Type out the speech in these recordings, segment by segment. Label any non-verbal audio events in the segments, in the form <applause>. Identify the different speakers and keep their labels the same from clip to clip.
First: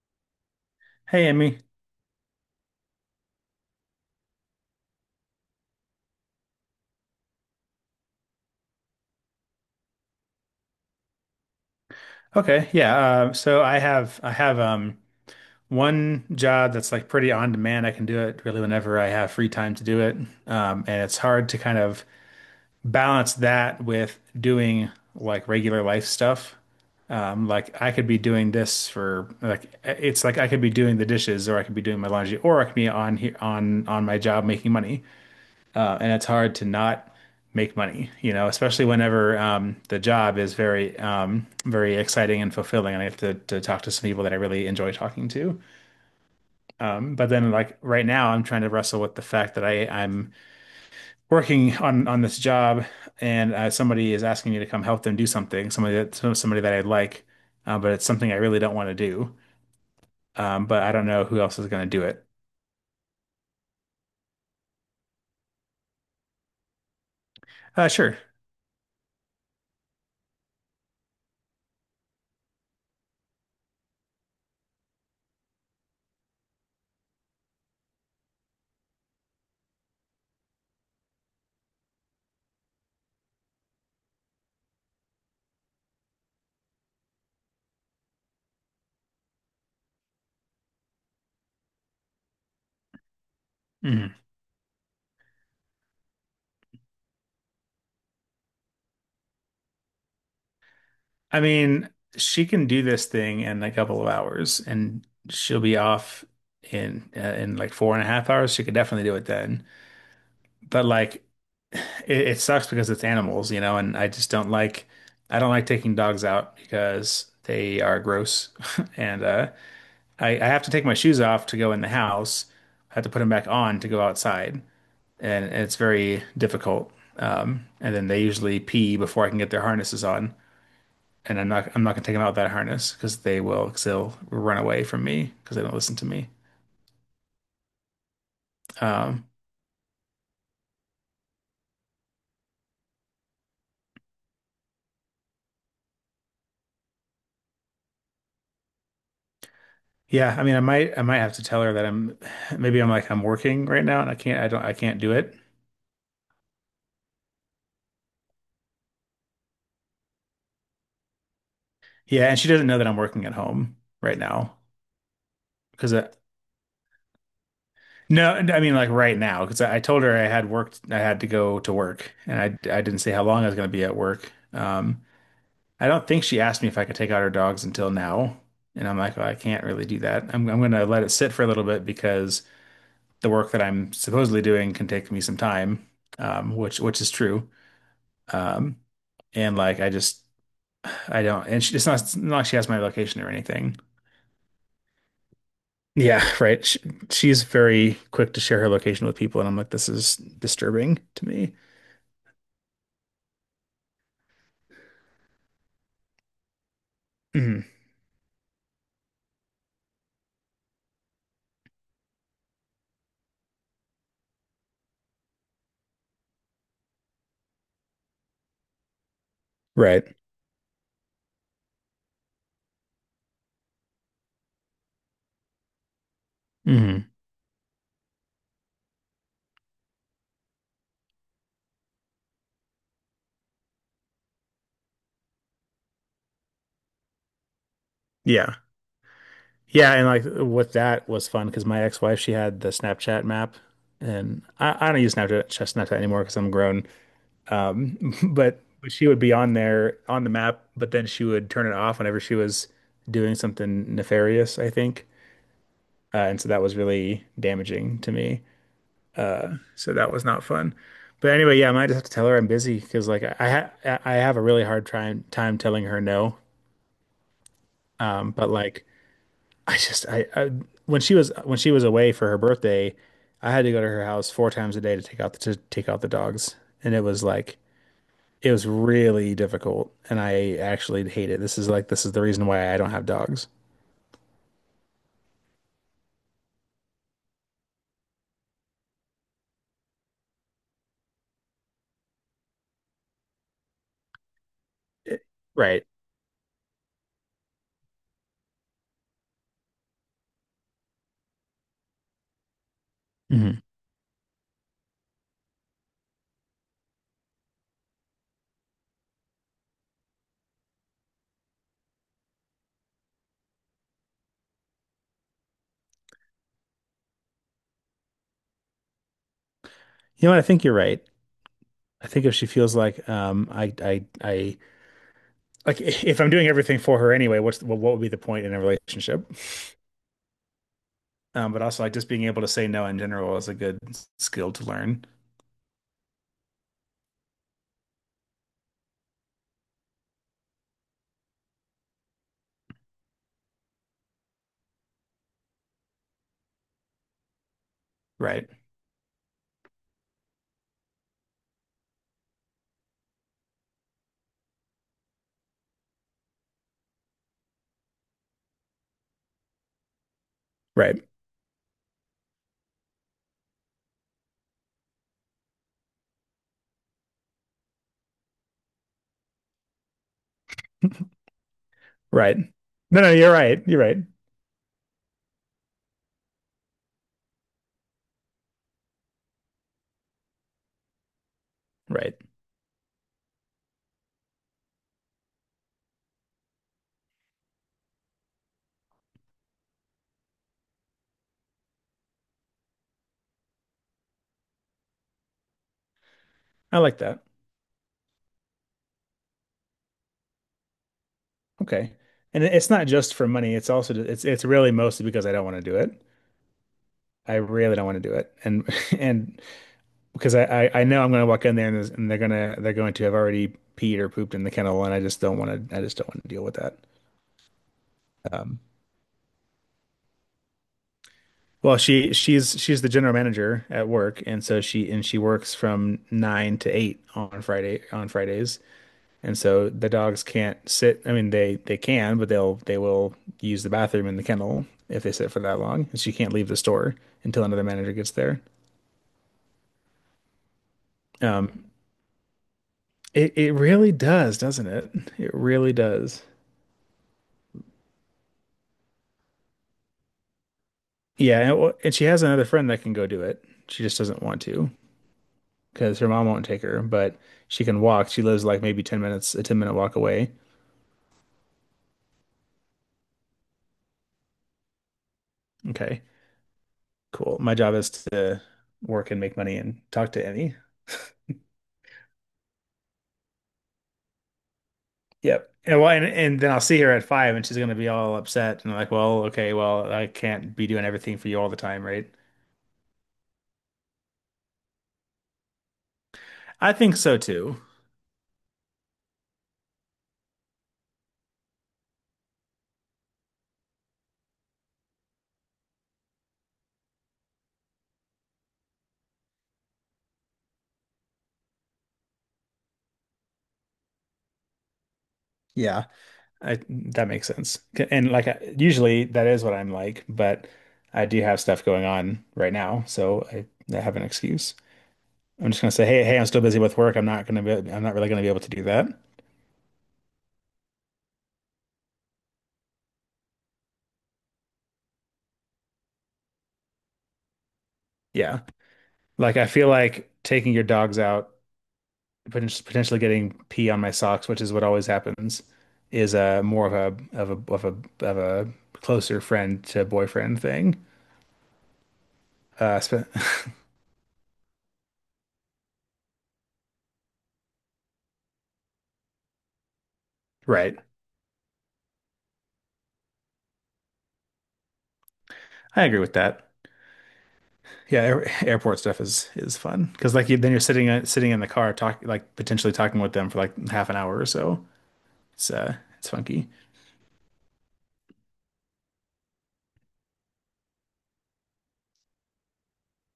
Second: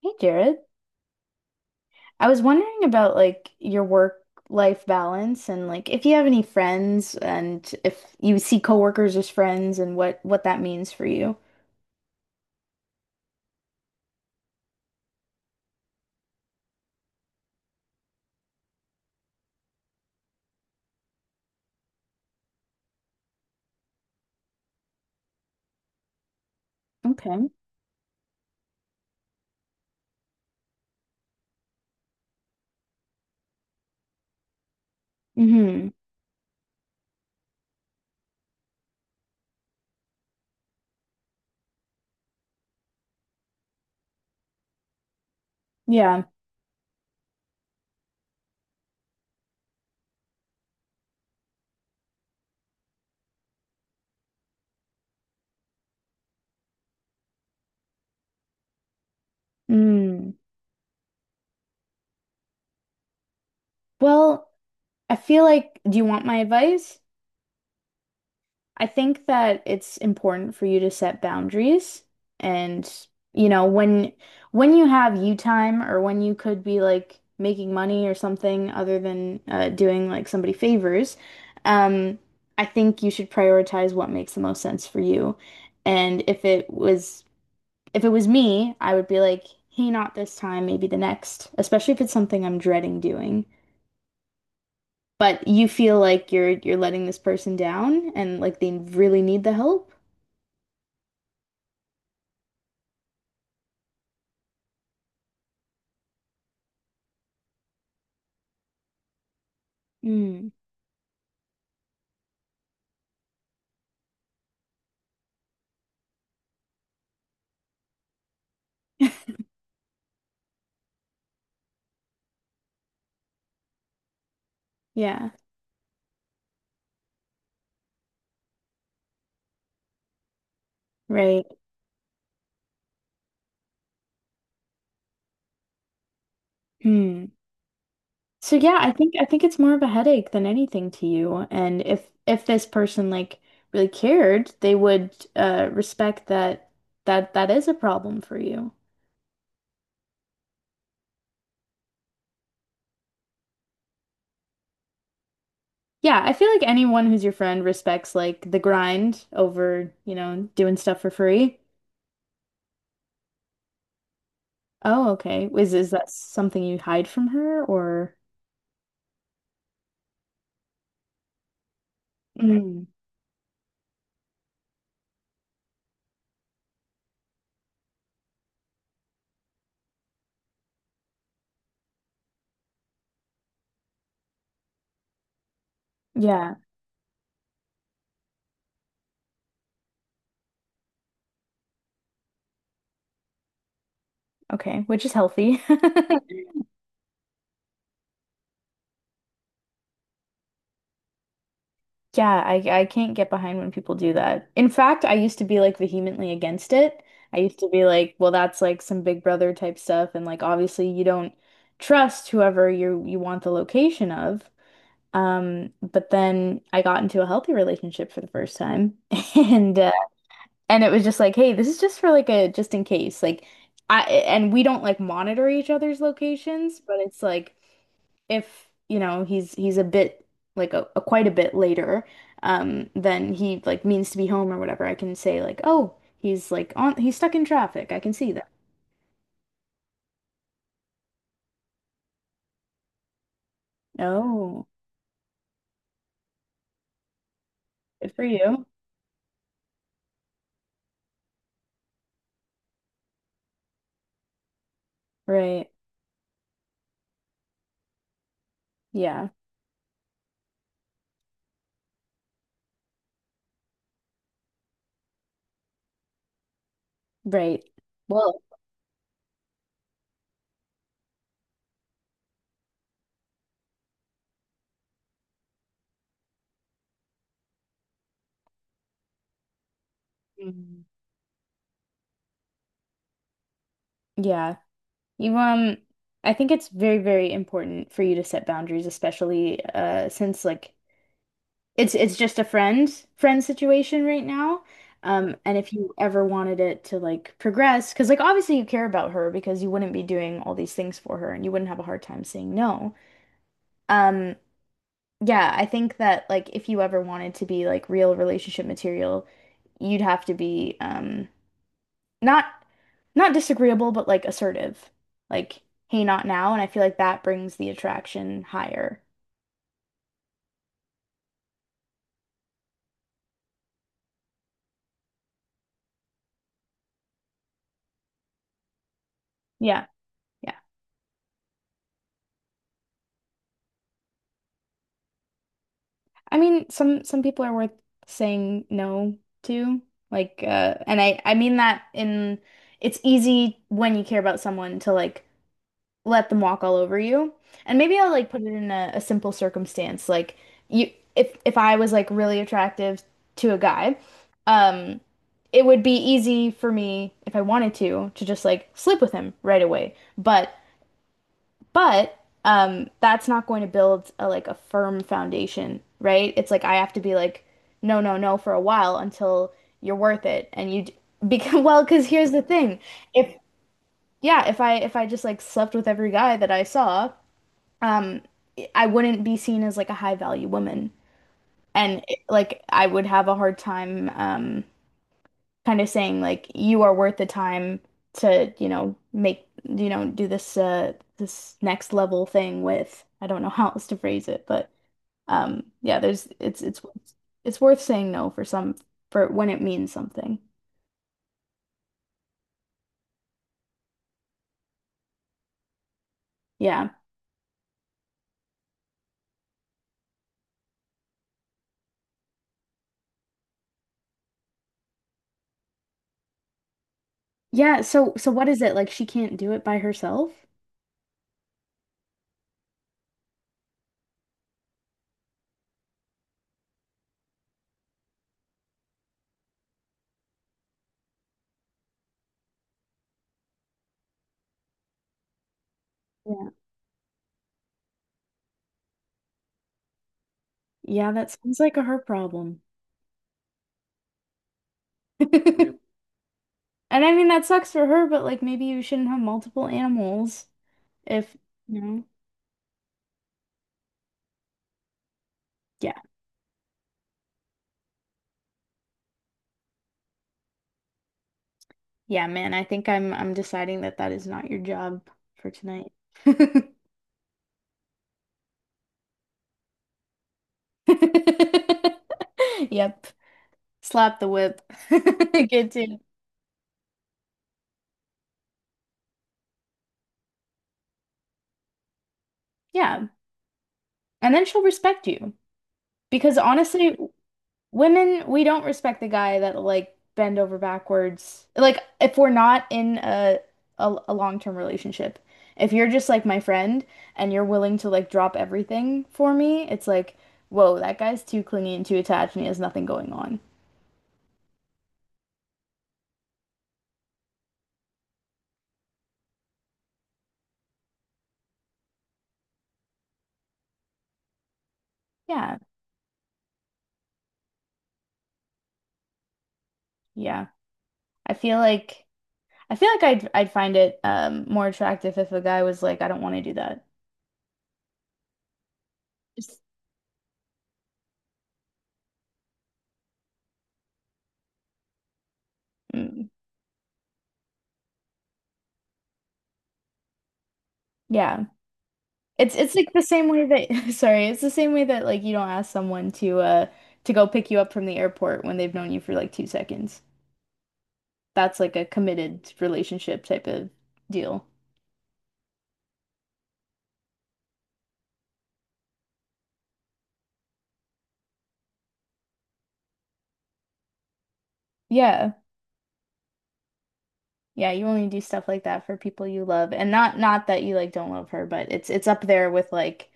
Speaker 1: Hey Jared,
Speaker 2: Hey, Emmy.
Speaker 1: I was wondering about your work life balance and if you have any friends and if you see coworkers as friends and what that means for you.
Speaker 2: Okay, yeah. So I have one job that's like pretty on demand. I can do it really whenever I have free time to do it. And it's hard to kind of balance that with doing like regular life stuff.
Speaker 1: Okay.
Speaker 2: Like I could be doing this for like it's like I could be doing the dishes or I could be doing my laundry or I could be on here on my job making money.
Speaker 1: Mm-hmm.
Speaker 2: And it's hard to not make money, you know, especially whenever the job is very, very exciting and fulfilling, and I have to talk to some people that I really enjoy talking to.
Speaker 1: Yeah.
Speaker 2: But then, like right now, I'm trying to wrestle with the fact that I'm working on this job, and somebody is asking me to come help them do something, somebody that I like, but it's something I really don't want to do.
Speaker 1: Mm.
Speaker 2: But I don't know who else is going to do it.
Speaker 1: Well, I feel like, do you want my advice?
Speaker 2: Sure.
Speaker 1: I think that it's important for you to set boundaries, and you know when you have you time, or when you could be like making money or something other than doing like somebody favors. um I think you should prioritize what makes the most sense for you. And if it was me, I would be like, hey, not this time, maybe the next, especially if it's something I'm dreading doing.
Speaker 2: Mhm.
Speaker 1: But you feel like you're letting this person down, and like they really need the help.
Speaker 2: I mean, she can do this thing in a couple of hours, and she'll be off in like 4.5 hours. She could definitely do it then.
Speaker 1: Mm.
Speaker 2: But like, it sucks because it's animals, you know, and I don't like taking dogs out because they are gross, <laughs> and
Speaker 1: <laughs>
Speaker 2: I have to take my shoes off to go in the house. I have to put them back on to go outside,
Speaker 1: Yeah,
Speaker 2: and it's very difficult. And then they usually pee before I can get their harnesses on, and I'm
Speaker 1: right.
Speaker 2: not I'm not gonna take them out of that harness because they will because they'll run away from me because they don't listen to me.
Speaker 1: Hmm. So yeah, I
Speaker 2: Um,
Speaker 1: think it's more of a headache than anything to you. And if this person like really cared, they would respect that that is a problem for you.
Speaker 2: yeah, I mean, I might have to tell her that I'm working right now and I can't do it.
Speaker 1: Yeah, I feel like anyone who's your friend respects like the grind over, you know, doing stuff for free.
Speaker 2: Yeah, and she doesn't know that I'm working at home right now.
Speaker 1: Oh, okay. Is
Speaker 2: Because
Speaker 1: that something you hide from her, or...
Speaker 2: No, I mean, like, right now because I told her I had to go to work, and I
Speaker 1: Mm.
Speaker 2: didn't say how long I was gonna be at work. I don't think she asked me if I could take out her dogs until now. And I'm like, well, I can't really do that. I'm going to let it sit for a little bit because the work that I'm supposedly doing can take me some time,
Speaker 1: Yeah.
Speaker 2: which is true. Um, and like I don't, it's not like she has my location or anything.
Speaker 1: Okay, which is healthy. <laughs>
Speaker 2: Yeah, right. She's very quick to share her location with people, and I'm like, this is disturbing to me.
Speaker 1: Yeah, I can't get behind when people do that. In fact, I used to be like vehemently against it. I used
Speaker 2: Mhm.
Speaker 1: to be like, well, that's like some Big Brother type stuff, and like obviously you don't trust whoever you want the location of. But then I got into a healthy relationship for the first time, <laughs> and uh,
Speaker 2: Right.
Speaker 1: and it was just like, hey, this is just for like a just in case, like I— and we don't like monitor each other's locations, but
Speaker 2: Hmm.
Speaker 1: it's like if you know he's a bit like a quite a bit later, um, then he like means to be home or whatever, I can say like, oh, he's like on he's stuck in traffic, I can see that.
Speaker 2: Yeah. Yeah, and like with that was fun because my ex-wife, she had the Snapchat map, and
Speaker 1: Oh,
Speaker 2: I don't use Snapchat anymore because I'm grown.
Speaker 1: good for
Speaker 2: But
Speaker 1: you.
Speaker 2: but she would be on there on the map, but then she would turn it off whenever she was doing something nefarious, I think.
Speaker 1: Right.
Speaker 2: And so that was really damaging to me.
Speaker 1: Yeah.
Speaker 2: So that was not fun. But anyway, yeah, I might just have to tell her I'm busy because like I have a really hard time telling her no.
Speaker 1: Right.
Speaker 2: Um,
Speaker 1: Well.
Speaker 2: but like I when she was away for her birthday, I had to go to her house four times a day to take out the dogs, and it was really difficult, and I
Speaker 1: Mm,
Speaker 2: actually hate it. This is the reason why I don't have dogs.
Speaker 1: yeah. you I think it's very important for you to set boundaries, especially since like it's just a friend situation right now. And if
Speaker 2: Right.
Speaker 1: you ever wanted it to like progress, because like obviously you care about her, because you wouldn't be doing all these things for her and you wouldn't have a hard time saying no.
Speaker 2: Hmm. You
Speaker 1: Um, yeah, I think that like if you ever wanted to be like real relationship material, you'd have to be, um, not disagreeable, but like assertive. Like, hey, not now. And I feel like that brings the attraction higher.
Speaker 2: know what? I think you're right. I think if she feels like, like <laughs> if I'm doing everything for her anyway, what would be the point in a relationship?
Speaker 1: Yeah.
Speaker 2: But also, like, just being able to say no in general is a good skill to learn.
Speaker 1: I mean, some people are worth saying no to. Like, and I mean that in— it's easy when you care about someone to like let them walk all over you. And maybe I'll like put it
Speaker 2: Right.
Speaker 1: in a simple circumstance. Like you— if I was like really attractive to a guy, um, it would be easy for me if I wanted to just like sleep with him right away. But
Speaker 2: Right.
Speaker 1: but that's not going to build a like a firm foundation, right? It's like I have to be like, no, no, no for a while until you're worth it. And you d- <laughs>
Speaker 2: <laughs>
Speaker 1: Because, well, because here's
Speaker 2: Right.
Speaker 1: the thing.
Speaker 2: No, no, you're
Speaker 1: If
Speaker 2: right. You're right.
Speaker 1: Yeah, if I just like slept with every guy that I saw, um, I wouldn't be seen as like a high value woman. And
Speaker 2: Right.
Speaker 1: like I would have a hard time, um, kind of saying like, you are worth the time to, you know, make, you know, do this this next level thing with. I don't know <laughs> how else to phrase it, but um, yeah, there's
Speaker 2: I like that.
Speaker 1: it's worth saying no for some for when it means something.
Speaker 2: Okay. And it's not just for money. It's also, it's really mostly because I don't want to do it.
Speaker 1: Yeah.
Speaker 2: I really don't want to do it. And <laughs> And because I know I'm going to walk in there, and they're going to have already peed or pooped in the kennel, and I just don't want to deal with that.
Speaker 1: Yeah, so what is
Speaker 2: Um,
Speaker 1: it? Like she can't do it by herself?
Speaker 2: well, she she's the general manager at work, and so she works from 9 to 8 on Fridays. And so the dogs can't sit. I mean, they can, but they will use the bathroom in the kennel if they sit for that long. And she can't leave
Speaker 1: Yeah.
Speaker 2: the store until another manager gets there.
Speaker 1: Yeah, that sounds
Speaker 2: Um,
Speaker 1: like a her problem.
Speaker 2: It it really does, doesn't it? It really
Speaker 1: <laughs>
Speaker 2: does.
Speaker 1: And I mean that sucks for her, but like maybe you shouldn't have multiple animals, if
Speaker 2: Yeah, and, it wa-
Speaker 1: you
Speaker 2: and
Speaker 1: know.
Speaker 2: she has another friend that can go do it. She just doesn't want to,
Speaker 1: Yeah.
Speaker 2: because her mom won't take her, but she can walk. She lives like maybe 10 minutes, a 10-minute walk away.
Speaker 1: Yeah, man, I'm deciding that that is not your job for tonight.
Speaker 2: Okay,
Speaker 1: <laughs>
Speaker 2: cool. My job is to work and make money and talk to Emmy.
Speaker 1: Yep. Slap the whip. <laughs>
Speaker 2: Yep.
Speaker 1: Good
Speaker 2: And well,
Speaker 1: to.
Speaker 2: and then I'll see her at five, and she's gonna be all upset and like, well, okay, well, I can't be doing everything for you all the time, right?
Speaker 1: Yeah. And then she'll respect you. Because
Speaker 2: I
Speaker 1: honestly,
Speaker 2: think so too.
Speaker 1: women, we don't respect the guy that like bend over backwards. Like if we're not in a long-term relationship. If you're just like my friend and you're willing to like drop everything for me, it's like, whoa, that guy's too clingy and too attached, and he has nothing going on.
Speaker 2: Yeah. I that makes sense. And like, usually that is what I'm like, but I do have stuff going on right now, so I have an excuse. I'm
Speaker 1: Yeah.
Speaker 2: just gonna say, hey, I'm still busy with work. I'm not really gonna be able to do that.
Speaker 1: Yeah. I feel like I'd find it more attractive if a guy was like, I don't want to do that.
Speaker 2: Yeah. Like, I
Speaker 1: Just
Speaker 2: feel like taking your dogs out, potentially getting pee on my socks, which is what always happens, is
Speaker 1: mm,
Speaker 2: a more of a of a of a of a closer friend to boyfriend thing.
Speaker 1: yeah. It's
Speaker 2: Uh,
Speaker 1: like the
Speaker 2: sp-
Speaker 1: same way that <laughs> sorry, it's the same way that like you don't ask someone to go pick you up from the airport when they've known you for like 2 seconds.
Speaker 2: <laughs> right.
Speaker 1: That's like a committed relationship type of deal.
Speaker 2: I agree with that. Yeah, airport stuff is fun because like then you're sitting in the car talk like potentially talking with them for like half an hour or so.
Speaker 1: Yeah.
Speaker 2: It's funky.
Speaker 1: Yeah, you only do stuff like that for people you love. And not that you like don't love her, but it's up there with like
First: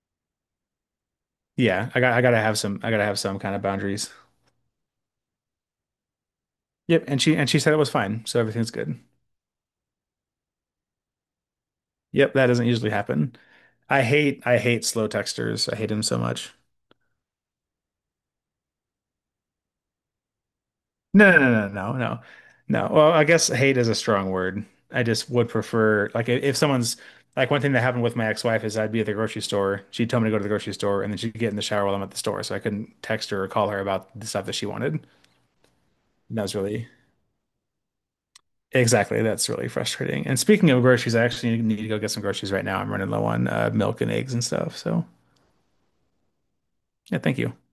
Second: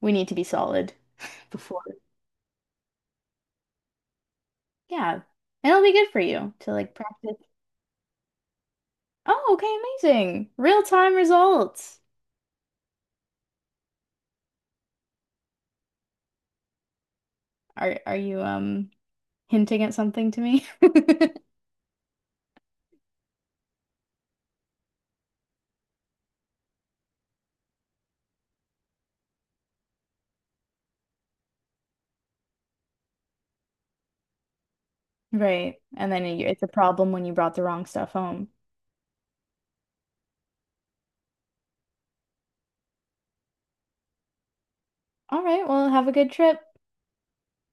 Speaker 1: we need to be solid <laughs> before.
Speaker 2: Yeah, I gotta have some kind of boundaries.
Speaker 1: Yeah. And it'll be good for you to like
Speaker 2: Yep,
Speaker 1: practice.
Speaker 2: and she said it was fine, so everything's good.
Speaker 1: Oh, okay, amazing. Real-time results.
Speaker 2: Yep, that doesn't usually happen. I hate slow texters. I hate them so much.
Speaker 1: Are you hinting at something to me?
Speaker 2: No,
Speaker 1: <laughs>
Speaker 2: no, no, no, no, no. No. Well, I guess hate is a strong word. I just would prefer, like, I- if someone's like one thing that happened with my ex-wife is I'd be at the grocery store. She'd tell me to go to the grocery store, and then she'd get in the shower while I'm at the store, so I couldn't text her or call her about the stuff that she wanted.
Speaker 1: Right. And then
Speaker 2: And that
Speaker 1: you,
Speaker 2: was
Speaker 1: it's a
Speaker 2: really
Speaker 1: problem when you brought the wrong stuff home.
Speaker 2: exactly, that's really frustrating. And speaking of groceries, I actually need to go get some groceries right now. I'm running low on milk and eggs and stuff. So
Speaker 1: All right, well, have a good trip.
Speaker 2: yeah, thank you.